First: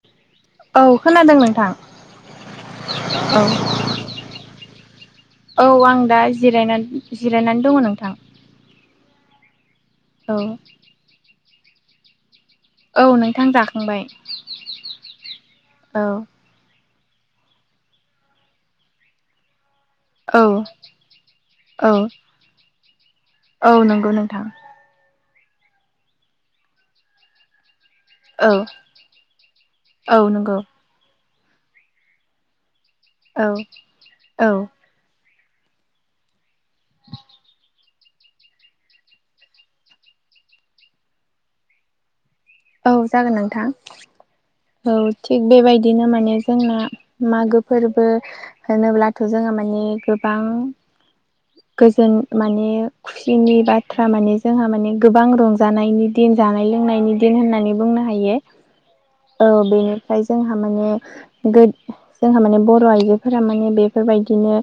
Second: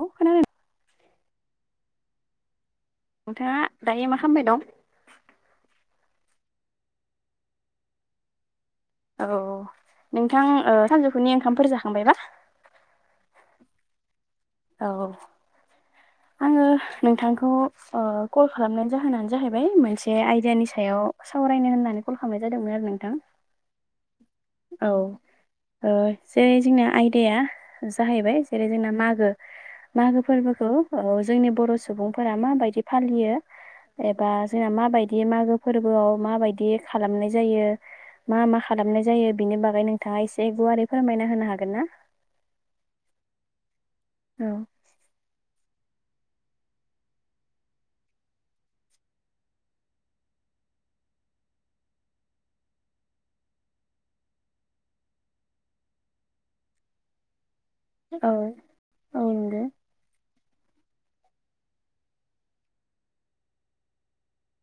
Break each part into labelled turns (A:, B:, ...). A: औ खोनादों
B: औ खोनादों नोंथां। औ
A: नोंथाङा दायो मा खालामबाय दं।
B: औ आं दा जिरायनानै- जिरायनानै दङ नोंथां।
A: औ
B: औ
A: नोंथां सानजौफुनि ओंखामफोर जाखांबायबा?
B: औ नोंथां जाखांबाय।
A: औ।
B: औ।
A: आङो नोंथांखौ ओ कल खालामनायनि जाहोनानो जाहैबाय मोन से
B: औ
A: आयदानि सायाव सावरायनो
B: औ
A: होननानै कल खालामनाय जादोंमोन आरो नोंथां।
B: औ नंगौ नोंथां।
A: औ ओ जे जोंना आयदाया जाहैबाय
B: औ
A: जेरै जोंना मागो
B: औ
A: मागो
B: नंगौ
A: फोरबोखौ औ जोंनि बर' सुबुंफोरा माबायदि फालियो
B: औ
A: एबा
B: औ
A: जोंना माबायदि मागो फोरबोआव माबायदि खालामनाय जायो। मा मा खालामनाय जायो बिनि बागै नोंथाङा एसे गुवारै फोरमायना होनो हागोन ना।
B: औ जागोन नोंथां।
A: उम
B: औ थिग बेबायदिनो माने जोंना मागो फोरबो होनोब्लाथ' जोङो माने गोबां गोजोन माने खुसिनि बाथ्रा माने जोंहा माने गोबां रंजानायनि दिन जानाय लोंनायनि दिन होननानै बुंनो
A: औ
B: हायो औ बेनिफ्राय जोंहा माने गो जोंहा माने बर' आइजोफोरा माने बेफोरबायदिनो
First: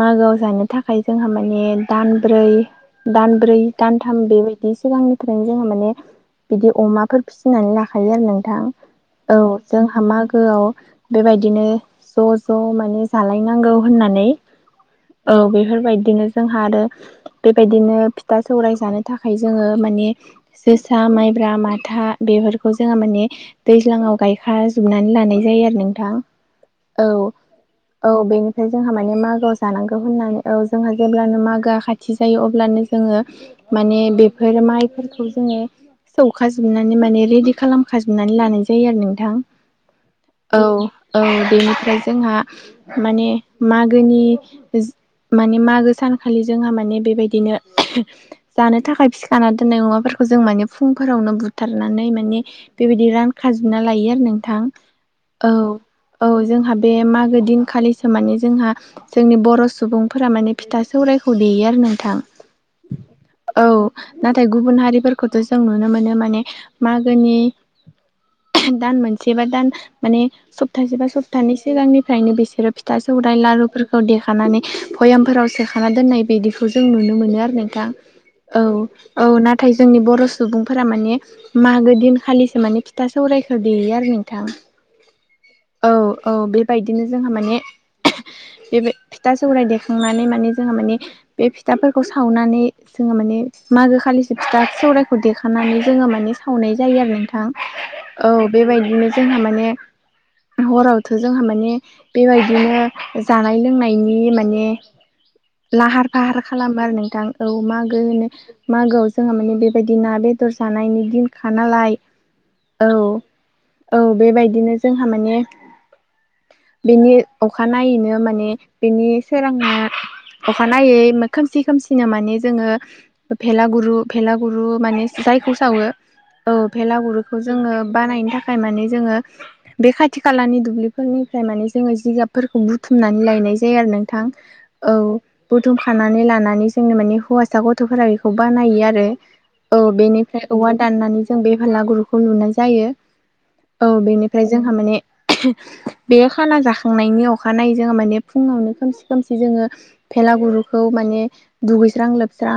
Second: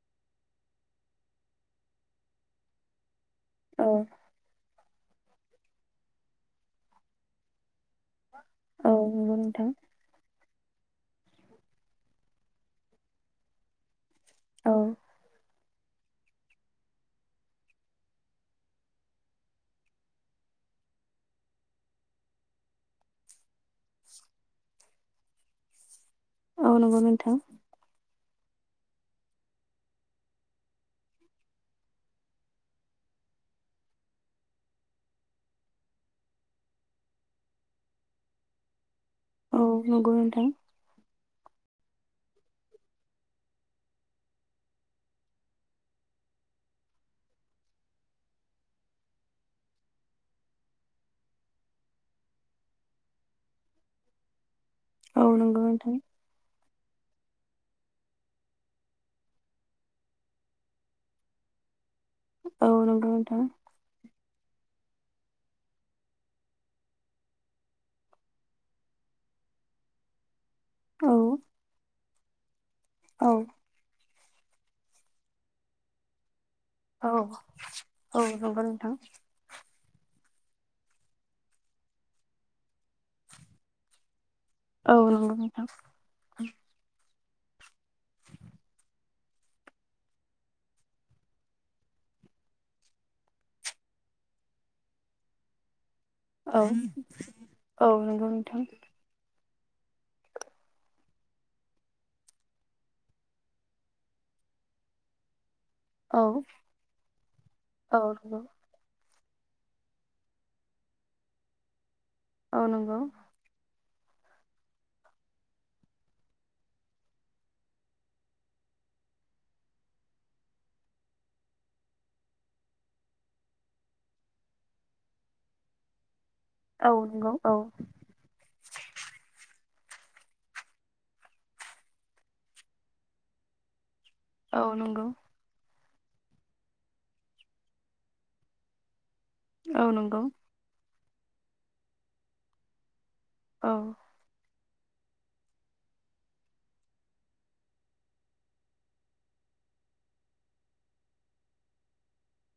B: मागोआव जानो थाखाय जोंहा माने दानब्रै दानब्रै
A: औ
B: दानथाम बे बि सिगांनिफ्रायनो जोङो माने बिदि अमाफोर फिसिनानै लाखायो आरो नों थां
A: नंगौ
B: औ
A: नोंथां
B: जोंहा मागोआव बेबायदिनो ज' ज' माने जालायनांगौ होननानै
A: औ
B: औ बे फोरबायदिनो जोंहा आरो बेबायदिनो फिथा सौराय जानो थाखाय जोङो माने जोसा माइब्रा माथा बेफोरखौ जोङो माने दैज्लाङाव गायखा जोबनानै लानाय जायो आरो नोंथां।
A: औ नंगौ नोंथां।
B: औ बेनिफ्राय जोंहा माने मागोआव जानांगौ होननानै औ जोंहा जेब्लानो मागोआ खाथि जायो अब्लानो जोङो माने बेफोर माइफोरखौ जोङो सौखाजोबनानै माने रेडि खालामखाजोबनानै लानाय जायो आरो नोंथां।
A: औ नंगौ नोंथां।
B: औ औ बेनिफ्राय जोंहा माने मागोनि माने मागो सानखालि जोंहा माने बेबायदिनो जानो थाखाय फिखाना दोननाय अमाफोरखौ जों माने फुंफोरावनो बुथारनानै माने बेबायदि रानखाजोबना लायो आरो नोंथां औ
A: नंगौ नोंथां
B: औ जोंहा बे मागो दिनखालिसो माने जोंहा जोंनि बर' सुबुं फोरा माने फिथा सौरायखौ देयो आरो नोंथां।
A: औ नंगौ नोंथां।
B: औ नाथाय गुबुन हारिफोरखौथ' जों नुनो मोनो माने मागोनि दान मोनसे बा दान माने सब थासे बा
A: औ
B: सबथानै सिगांनिफ्रायनो बिसोरो फिथा
A: औ
B: सौरायाइ लारुफोरखौ देखानानै बयामफोराव सोखाना दोननाय बिदिखौ जों नुनो
A: औ
B: मोनो आरो नोंथां औ
A: नंगौ नोंथां
B: औ ना थाय जोंनि बर' सुबुंफोरा माने मागो दिनखालिसो माने था सौरायखौ देयो आरो नोंथां
A: औ नंगौ नोंथां
B: औ औ बे बायदिनो जोंहा माने बे फिथा सौरायाइ देखांनानै माने जोंहा माने बे फिथाफोरखौ सावनानै जोङो माने मागो खालिसो फिथा सौरायखौ देखानानै जोङो माने
A: औ
B: सावनाय जायो आरो नोंथां
A: नंगौ
B: औ
A: नोंथां
B: बेबायदिनो जोंहा माने हरावथ' जोंहा माने बेबायदिनो जानाय लोंनायनि माने लाहार
A: औ
B: फाहार खालामो आरो नोंथां औ मागो
A: औ
B: होनो
A: नंगौ
B: मागोआव जोंहा माने बेबायदि ना बेदर जानायनि दिनखा नालाय औ औ बेबायदिनो जोंहा माने बेनि अखानायनायैनो माने बेनि सोरां अखानायै खोमसि खोमसिनो माने जोङो भेलागुरु भेलागुरु माने जायखौ सावो औ
A: नंगौ
B: भेलागुरिखौ
A: औ
B: जोङो बानायनो थाखाय माने जोङो बे खाथि खालानि दुब्लिफोरनिफ्राय माने जोङो जिगाबफोरखौ बुथुमनानै लायनाय जायो आरो नोंथां औ बुथुम खानानै लानानै जोंनो माने हौवासा गथ'फोरा बेखौ बानायो आरो औ बेनिफ्राय औवा दाननानै जों बेफालागुरुखौ लुनाय जायो औ बेनिफ्राय जोंहा माने बे खाला जाखांनायनि अखानायै जोंहा माने फुङावनो खोमसि खोमसि जोङो भेला गुरुखौ माने दुगैस्रां लोबस्रां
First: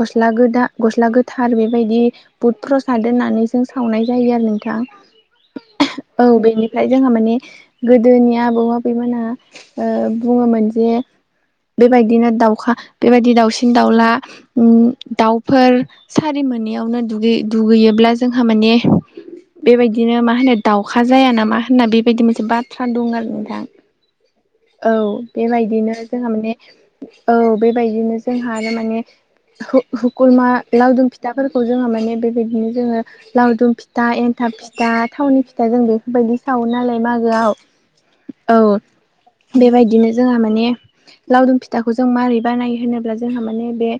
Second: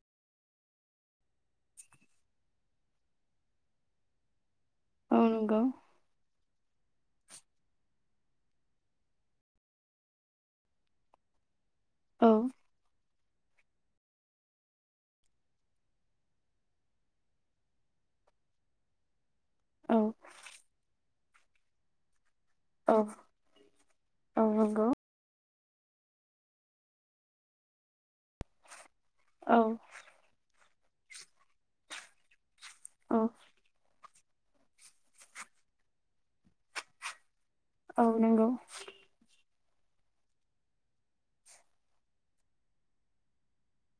B: गस्ला गोदा गस्ला गोथार बेबायदि बुद प्रसाद होननानै जों सावनाय जायो आरो नोंथां
A: औ नंगौ
B: औ बेनिफ्राय जोंहा माने गोदोनि आबौ आबैमोनहा ओ बुङोमोन जे
A: औ
B: बेबायदिनो दाउखा बेबायदि दाउसिन दाउला उम दाउफोर सारि मोनैआवनो दुगै दुगैयोब्ला जोंहा माने
A: औ
B: बेबायदिनो मा होनो दाउखा जायाना मा होनना बेबायदि मोनसे बा
A: औ
B: सान्दुंं आरो नोंथां औ बेबायदिनो जोंहा माने औ बेबायदिनो जोंहा आरो माने
A: औ
B: हुकुरमा लावदुम फिथाफोरखौ जोङहा माने बेबायदिनो जोङो
A: औ
B: लावदुम फिथ फिथा एन्थाब फिथा थावनि फिथा जों बेफोरबायदि सावो नालाय मागोआव
A: औ नंगौ
B: औ बेबायदिनो जोंहा माने लावदुम फिथाखौ जों मारै बानायो होनोब्ला जोंहा माने बे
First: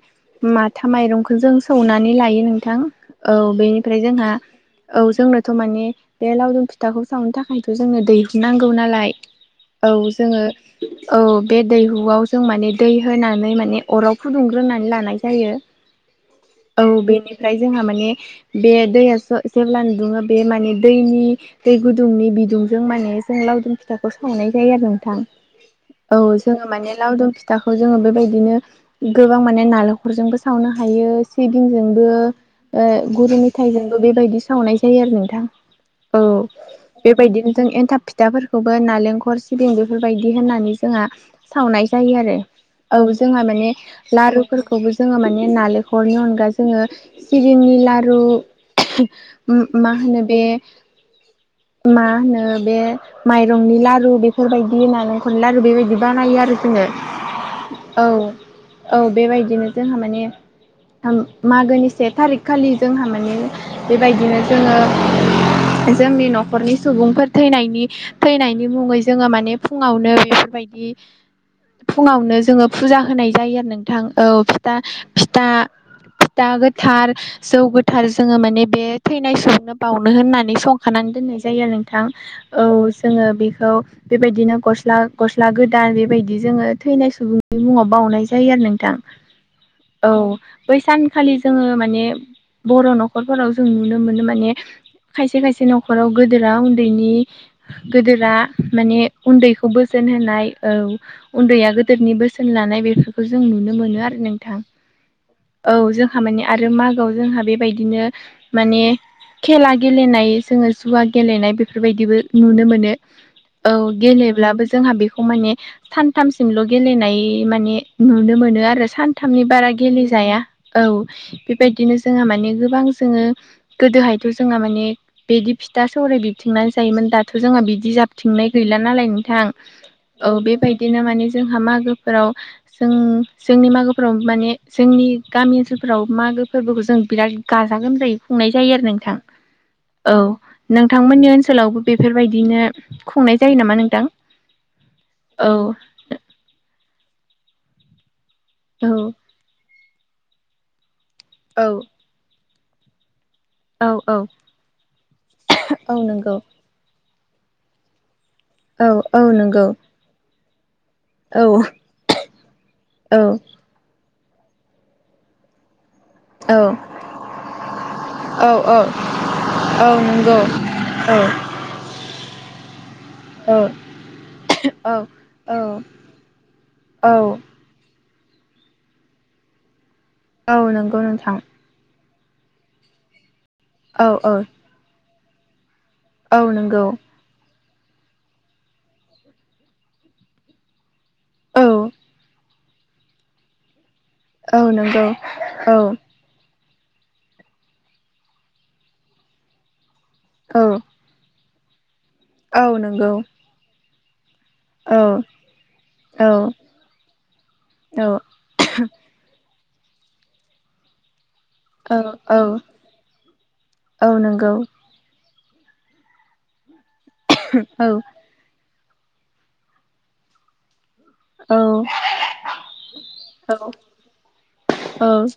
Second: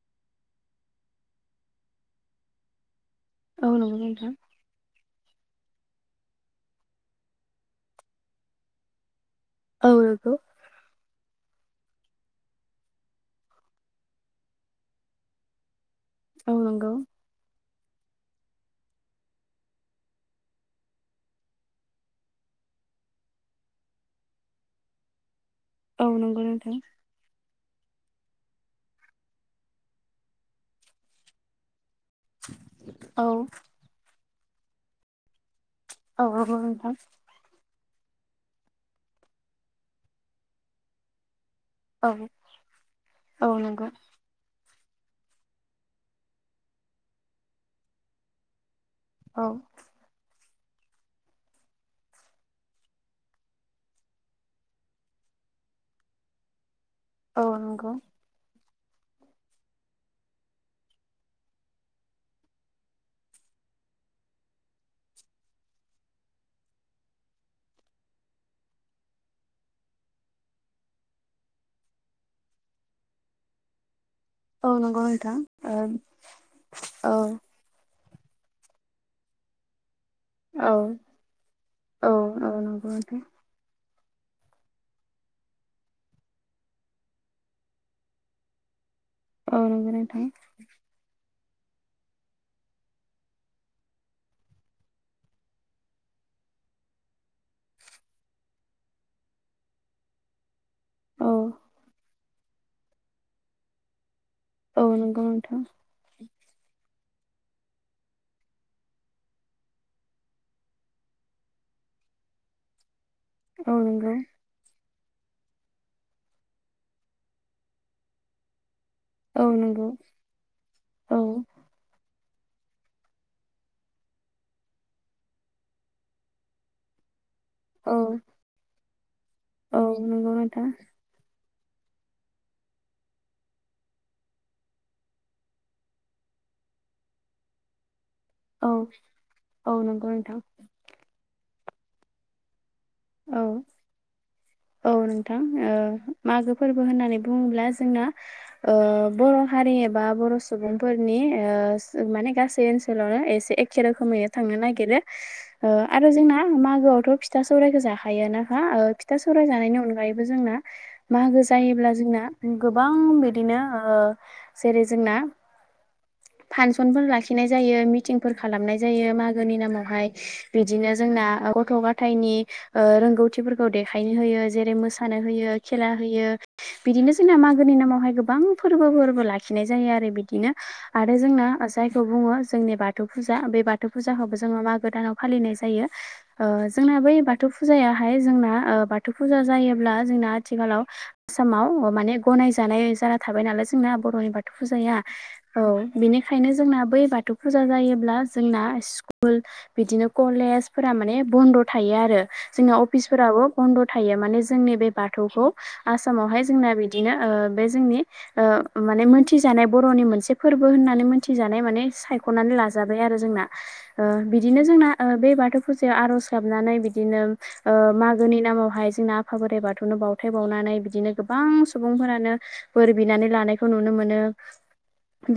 B: माथा माइरंखौ जों सौनानै लायो नोंथां औ
A: औ नंगौ
B: बेनिफ्राय जोंहा
A: नोंथां
B: औ जोंनोथ' माने बे लावदुम फिथाखौ सावनो थाखायथ' जोंनो दैहुननांगौ नालाय औ जोङो औ बे दैहुआव जों माने दै होनानै माने अराव फुदुंग्रोनानै लानाय जायो औ बेनिफ्राय जोंहा माने बे दैयासो जेब्लानो दुङो बे माने दैनि दै गुदुंनि बिदुंजों माने जों लावदुम फिथाखौ सावनाय जायो आरो नोंथां औ
A: नंगौ
B: जोङो
A: नोंथां
B: माने लावदुमि फिथाखौ जोङो बेबायदिनो गोबां माने नालेंखरजोंबो सावनो हायो सिबिंजोंबो
A: औ
B: गुरु मेथाइजोंबो बेबायदि सावनाय जायो आरो नोंथां औ
A: नंगौ नोंथां
B: बेबायदिनो जों एन्थाब फिथाफोरखौबो नालेंखर सिबिं बेफोरबायदि होननानै। जों सावनाय ज
A: औ
B: आरो औ जोंहा माने लारु फोरखौबो जोङो माने नालेंखरनि अनगा जोङो सिबिंनि लारु
A: औ
B: मा होनो बे मा होनो बे माइरंनि लारु बेफोरबायदि होननानै मोनला आरो बेबायदि बानायो आरो जोङो
A: औ नंगौ
B: औ औ बेबायदिनो जोंहा माने मागोनि से थारिख खालि जोंहा माने बेबायदिनो जोङो। जोंनि न'खरनि सुबुंफोर थैनायनि थैनायनि मुङै जोङो माने फुङावनो बे बेफोरबायदि फुङावनो जोङो फुजा होनाय जायो आरो नोंथां‌। औ फिथा
A: नंगौ नोंथां ओ
B: फिथा-फिथा
A: औ
B: गोथार जौ थार जोङो माने बे थैनाय सुबुंनो बावनो होननानै
A: औ
B: संखानानै दोननाय जायो नोंथां
A: औ
B: औ
A: नंगौ नोंथां
B: जोङो बेखौ बेबायदिनो गस्ला गस्ला गोदान बेबायदि जोङो थैनाय सुबुंनि मुङाव बावनाय जायो आरो नोंथां।
A: औ नंगौ
B: औ
A: नोंथां
B: बै सान खालि जोङो माने बर' न'खरफोराव जों नुनो मोनो माने खायसे खायसे न'खराव गोदोरा उन्दैनि गोदोरा माने उन्दैखौ बोसोन होनाय औ
A: औ
B: उन्दैया गोदोरनि बोसोन लानाय बेफोरखौ जों नुनो मोनो आरो नों थां‌
A: औ नंगौ नोंथां
B: औ जोंहा माने आरो मागोआव जोंहा बेबायदिनो माने खेला गेलेनाय जोङो जुवा गेलेनाय बेफोरबायदिबो नुनो मोनो औ गेलेब्लाबो जोंहा बेखौ माने सानथामसिमल' गेलेनाय माने नुनो मोनो आरो सान थामनि
A: औ
B: बारा
A: नंगौ
B: गेलेेजाया औ बेबायदिनो जोंहा माने गोबां जोङो गोदोहायथ' जोंहा माने बिदि फिथा सौराय बिबथिंनानै जायोमोन दा जोंहा बिदि
A: औ
B: जाबथिंनाय गैला नालाय नोंथां औ
A: नंगौ नोंथां
B: बेबायदिनो मानि जोंहा मागोफोराव जों जोंनि मागोफोराव माने जोंनि गामि ओनसोलफ्राव मागो फोरबोखौ जों बिराद गाजा गोमजायै खुंनाय
A: औ
B: जायो आरो नोंथां
A: नंगौ
B: औ
A: नोंथां
B: नोंथांमोननि ओनसोलावबो बेफोरबायदिनो खुंनाय
A: औ
B: जायो नामा नोंथां?
A: औ नोंथां
B: औ
A: ओ मागो फोरबो होननानै बुङोब्ला जोंना ओ बर' हारि एबा बर' सुबुंफोरनि
B: औ
A: ओ माने गासै ओनसोलावनो एसे ए
B: औ
A: खे रोखोमै थांनो नागिरो
B: औ
A: आरो
B: नंगौ
A: जोंना मागोआवथ' फिथा सौरायखौ जाखायोनो हा
B: औ
A: ओ
B: औ
A: फिथा सौराय
B: नंगौ
A: जानायनि अनगायैबो जोंना
B: औ
A: मागो जायोब्ला जोंना
B: औ
A: गोबां बिदिनो जेरै जोंना
B: औ
A: फांसनफोर लाखिनाय जायो मिटिंफोर
B: औ
A: खालामनाय जायो मागोनि
B: औ
A: नामावहाय
B: नंगौ
A: बिदिनो
B: औ
A: जोंना गथ' गथाइनि
B: औ
A: रोंगौथिफोरखौ देखायनो होयो जेरै मोसानो होयो
B: औ
A: खेला होयो
B: औ
A: बिदिनो जोंना मा गोनि नामावहाय गोबां फोरबो फोरबो लाखिनाय जायो आरो
B: औ
A: बिदिनो
B: नंगौ
A: आरो
B: नोंथां
A: जोंना जायखौ बुङो जोंनि बाथौ फुजा बे बाथौ
B: औ औ
A: फुजाखौबो जोङो मागो दानाव फालिनाय जायो
B: औ नंगौ
A: जोंना बै बाथौ फुजायाहाय जोंना बाथौ फुजा जायोब्ला जोंना आथिखालाव
B: औ
A: आसामाव माने गनायजानाय जाना थाबाय नालाय जोंना बर'नि बाथौ
B: औ
A: फुजाया
B: नंगौ
A: औ बेनि खायनो जोंना बै बाथौ फुजा जायोब्ला जोंना स्क कुल बिदिनो
B: औ
A: कलेज फोर माने बन्द' थायो आरो
B: औ
A: जोंना
B: नंगौ
A: अफिसफोराबो बन्द' थायो माने जोंनि बे
B: औ
A: बाथौखौ
B: औ
A: आसामावहाय जोंना बिदिनो ओ बे जोंनि
B: औ
A: ओ माने मोनथिजानाय बर'नि मोनसे फोरबो होननानै मोन थि जानाय माने
B: औ
A: सायख'नानै लाजाबाय आरो जोंना
B: औ नंगौ
A: बिदिनोओ जोंना बे बाथौ फुजायाव आर'ज गाबनानै बिदिनो
B: औ
A: ओ मा गोनि नामावहाय जोंना आफा बोराइ बाथौनो बावथाय बावनानै बिदिनो गोबां सुबुंफोरानो बोर बिनानै लानायखौ नुनो मोनो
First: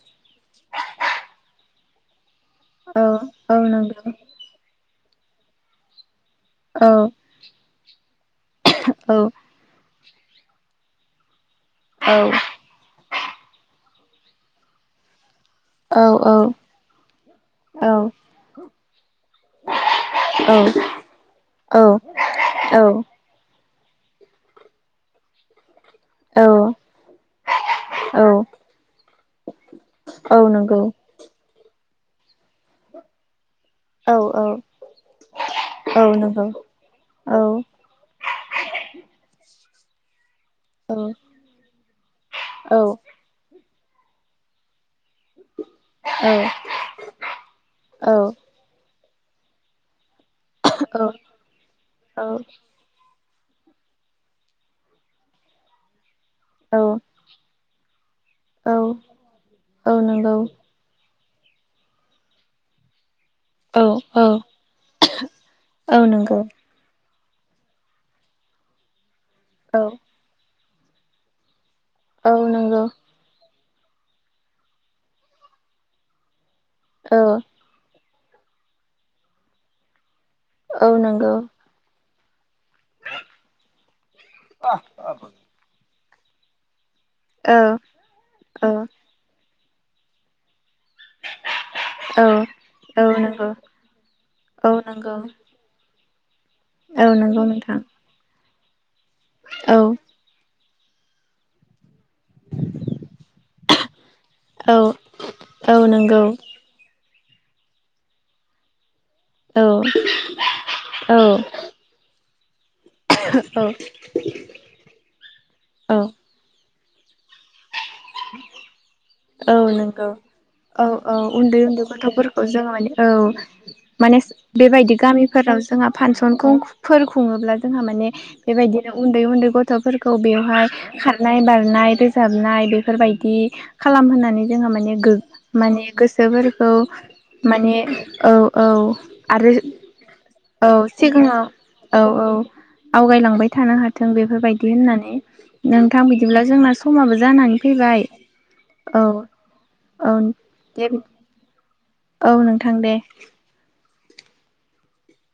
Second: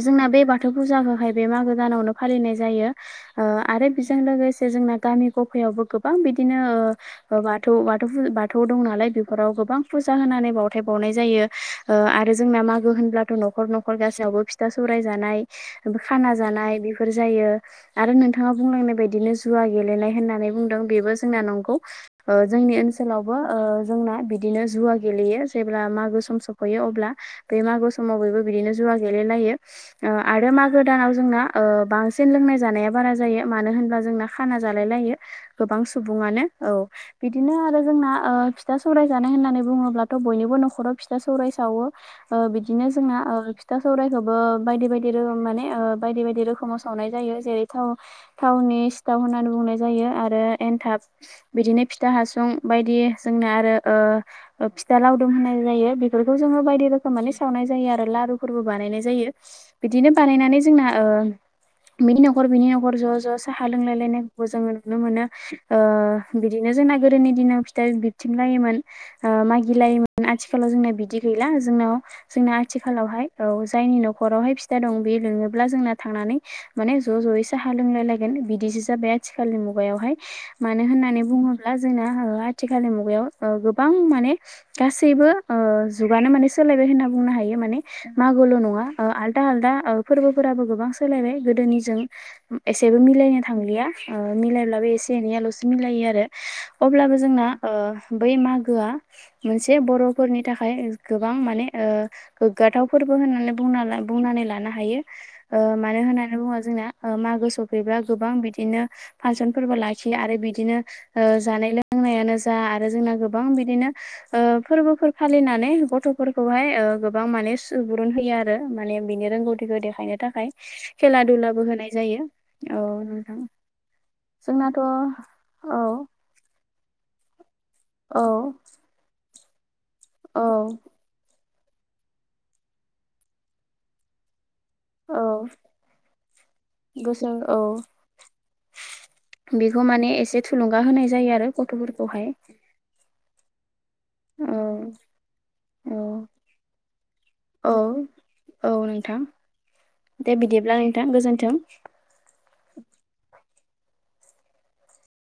A: जोंना बे बा थौ फुजाखौहाय बे मागो दानावनो फालिनाय जायो
B: औ नंगौ औ
A: ओ आरो बेजों लोगोसे जोंना गामि गफायावबो गोबां बिदिनो ओ बाथौ बाथौ बाथौ दं नालाय बेफोराव गोबां फुजा होनानै बावथाय बावनाय जायो ओ आरो
B: औ
A: जोंना मागो होनब्ला थ' न'खर न'खर गासैयावबो फिथा सौराय जानाय खाना जानाय बेफोर जायो आरो नोंथाङा बुंलांनाय बायदिनो जुवा गेलेनाय होननानै बुंदों बेबो जोंना नंगौ
B: औ
A: ओ जोंनि
B: औ औ
A: ओनसोलाव बो ओ जोंना बिदिनो जुवा गेलेयो जेब्ला मागो सम
B: औ
A: सफैयो अब्ला बे मागो समाव
B: औ
A: बयबो बिदिनो जुवा गेलायो
B: औ
A: आरो
B: नंगौ
A: मागो दानाव जोंना ओ बांसिन लोंनाय जानाया बारा जायो मानो होनब्ला
B: औ
A: जोंना
B: औ
A: खाना जालाय लायो गोबां सु
B: औ
A: सुबुङानो
B: नंगौ
A: औ
B: औ
A: बिदिनो आरो जोंना ओ फिथा सौराय जानाय होननानै बुङोब्लाथ' बयनिबो न' खराव
B: औ
A: फिथा सौराय सावो
B: औ
A: बिदिनो जोंना फिथा सौरायखौबो बायदि बाय माने बायदि बायदि रोखोमाव सावनाय जायो जेरै थाव
B: औ
A: थावनि सिथाव होननानै बुंनाय जायो आरो एन्थाब बिदिनो फिथा हासुं बायदि जोंना आरो ओ फिथा लावदुम होननाय जायो बे बेखौ जोङो
B: औ
A: बायदि रख सावनाय जायो आरो लारुबो
B: औ
A: बानायनाय जायो
B: औ
A: बिदिनो
B: नंगौ
A: बानायनानै ज जोंना बिनि न'खर बिनि न'खर ज' ज' साहा
B: औ औ
A: लोंलायलायनायखौबो जोङो नुनो मोनो।
B: औ नंगौ
A: बिदिनो जोंना गोदोनि दिनाव फिथाइ बिबथिं लायोमोन
B: औ
A: मागिलायोमोन आथिखालाव जोंना बिदि गैला जोंनाव
B: औ
A: जोंना।
B: नंगौ
A: आथिखालावहाय औ जायनि न'खरावहाय फिथा दं बे लोङोब्ला जोंना थांनानै माने ज'
B: औ
A: ज'यै सा लोंलाय लायगोन बिदिसो जाबाय आथिखालनि मुगायावहाय मानो
B: औ
A: होननानै
B: नंगौ
A: बुङोब्ला जोंना ओ आथिखालनि मुगायाव गोबां माने गासैबो जुगानो माने सोलायबाय होनना बुंनो हायो माने
B: औ
A: मागोआवल'
B: औ
A: नंआ ओ आलदा आलदा फोर्बोफोराबो गोबां सोलायबाय गोदोनिजों
B: औ
A: एसेबो
B: औ
A: मिलायनो
B: नंगौ
A: थांलिया ओ
B: औ
A: मिलायब्लाबो एसे
B: नंगौ
A: मिलायो आरो
B: औ
A: अब्लाबो
B: नंगौ
A: जोंना ओ
B: नोंथां
A: बै मागोआ
B: औ
A: मोनसे बर' फोरनि थाखाय गोबां माने ओ गोग्गाथाव फोरबो होननानै बुं बुंनानै लानो
B: औ
A: हायो ओ
B: औ
A: मानो
B: नंगौ
A: होननानै बुङोबा जों मागो सफैब्ला गोबां बिदिनो
B: औ
A: फांसनफोरबो ला खियो आरो बिदिनो
B: औ
A: जानाय लोंनाय फोरोंनायानो जा आरो जोंना गोबां बिदिनो फोरबोफोर फालिनानै गथ'फोरखौ खौहाय ओ गोबां माने सुबुरुन होयो आरो माने बिनि
B: औ
A: रोंगौथिखौ
B: नंगौ
A: देखायनो थाखाय
B: औ औ
A: खेला
B: उन्दै
A: दुलाबो
B: उन्दै
A: होनाय जायो
B: गथ'फोरखौ जों
A: औ
B: माने
A: नोंथां
B: माने
A: जोंनाथ'
B: बेबायदि गामिफोराव
A: औ
B: जोंहा फांसनखौ फोर खुङोब्ला जोंहा माने
A: औ
B: बेबायदिनो उन्दै उन्दै गथ' गथ'फोरखौ
A: औ
B: बेवहाय खारनाय बारनाय रोजाबनाय बेफोरबायदि खालाम होननानै जोंहा माने
A: औ
B: माने गोसोफोरखौ
A: गोसो औ
B: माने औ औ आरो।
A: बेखौ माने एसे
B: औ
A: थुलुंगा होनाय जायो आरो
B: सिगाङाव औ औ
A: गथ'फोरखौहाय
B: आवगायलांबाय थानो हा थों
A: औ
B: बेफोरबायदि होननानै
A: औ
B: नोंथां बिदिब्ला जोंना समाबो जानानै
A: औ
B: फैबाय
A: औ नोंथां
B: औ
A: दे बिदिब्ला नोंथां गोजोन्थों
B: औ नोंथां दे